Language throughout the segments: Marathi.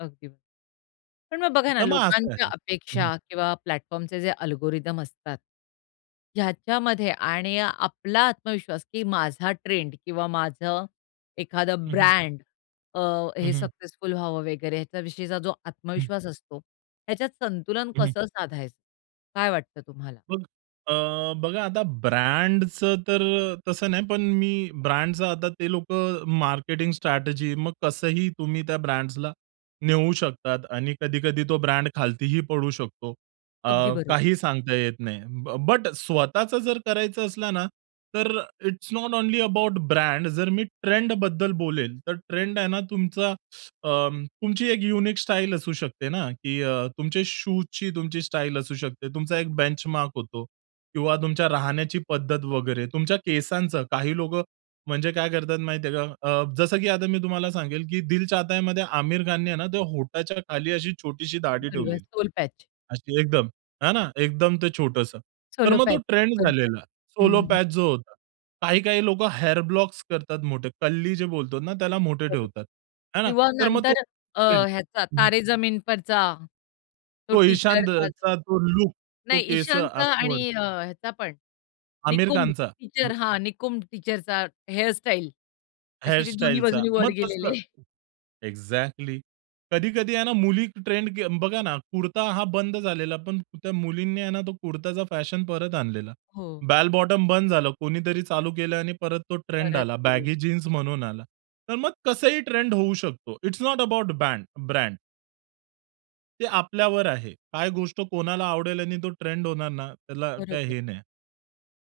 अगदी. पण मग बघा ना तर मग असं लोकांच्या आहे. हं. अपेक्षा किंवा प्लॅटफॉर्म चे जे अल्गोरिथम असतात. ह्याच्यामध्ये आणि आपला आत्मविश्वास, की माझा ट्रेंड किंवा माझं एखादं हं, हं. ब्रँड अ, हं, हे हं. सक्सेसफुल व्हावं वगैरे ह्याच्या विषयीचा जो हं. आत्मविश्वास असतो. ह्याच्यात संतुलन हं, हं. कसं साधायचं? काय वाटतं तुम्हाला? मग अ, बघा आता ब्रँडचं तर तसं नाही पण मी ब्रँडच आता ते लोकं मार्केटिंग स्ट्रॅटेजी, मग कसंही तुम्ही त्या ब्रँड्सला नेऊ शकतात. आणि कधी-कधी तो ब्रँड खालतीही पडू शकतो. अ, अगदी बरं. काही सांगता येत नाही. ब बट स्वतःच जर करायचं असलं ना, तर it's not only about brand जर मी ट्रेंड बद्दल बोलेल. तर ट्रेंड आहे ना तुमचा अ, तुमची एक युनिक स्टाईल असू शकते ना, की अ, तुमचे शूजची तुमची स्टाईल असू शकते. तुमचा एक बेंचमार्क होतो. किंवा तुमच्या राहण्याची पद्धत वगैरे तुमच्या केसांचं, काही लोकं म्हणजे काय करतात माहिती आहे का? अ, जसं की आता मी तुम्हाला सांगेल, की दिल चाहतायामध्ये आमिर खान ने ना ते होटाच्या खाली अशी छोटीशी दाढी बरोबर ठेवलेली. Soul patch. अशी एकदम, है ना एकदम ते छोटंसं. तर सोलो मग तो पॅच ट्रेंड बरोबर झालेला. हं, सोल हं. पॅच. जो होता. काही काही लोकं हेअर ब्लॉक्स करतात मोठे, कल्ली जे बोलतो ना त्याला मोठे बरोबर. ठेवतात. है ना? किंवा तर मग तो नंतर अ, ट्रेंड ह्याचा हं, हं. तारे जमीन परचा, तो तो टीचर इशांद अ, अस चा तो लूक तो नाही, केस ईशानचा असं वर. आणि अ, ह्याचा पण आमिर निकुंब खानचा टीचर लू हां, निकुंब टीचर चा हेअर स्टाईल, असे ते दोन्ही हेअरस्टाईलचा. बाजूंनी वर मग तसं गेलेले. एक्झॅक्टली. कधी-कधी आहे ना, मुली ट्रेंड के बघा ना कुर्ता हा बंद झालेला, पण त्या मुलींनी आहे ना, तो कुर्ताचा फॅशन परत आणलेला. हो. बेल बॉटम बंद झालं. कोणीतरी चालू केलं आणि परत तो ट्रेंड परत आला सुरु. बॅगी जीन्स म्हणून आला. तर मग कसंही ट्रेंड होऊ शकतो. It's not about band brand. ते आपल्यावर आहे. काय गोष्ट कोणाला आवडेल आणि तो ट्रेंड होणार ना, त्याला काय बरोबर. हे नाही.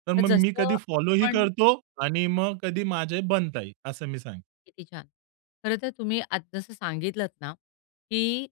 तर तर मग मी जसं कधी फॉलो ही आपण करतो आणि मग कधी माझे बनता ही असं मी सांग किती छान! खर तर तुम्ही आज जसं सांगितलत ना, की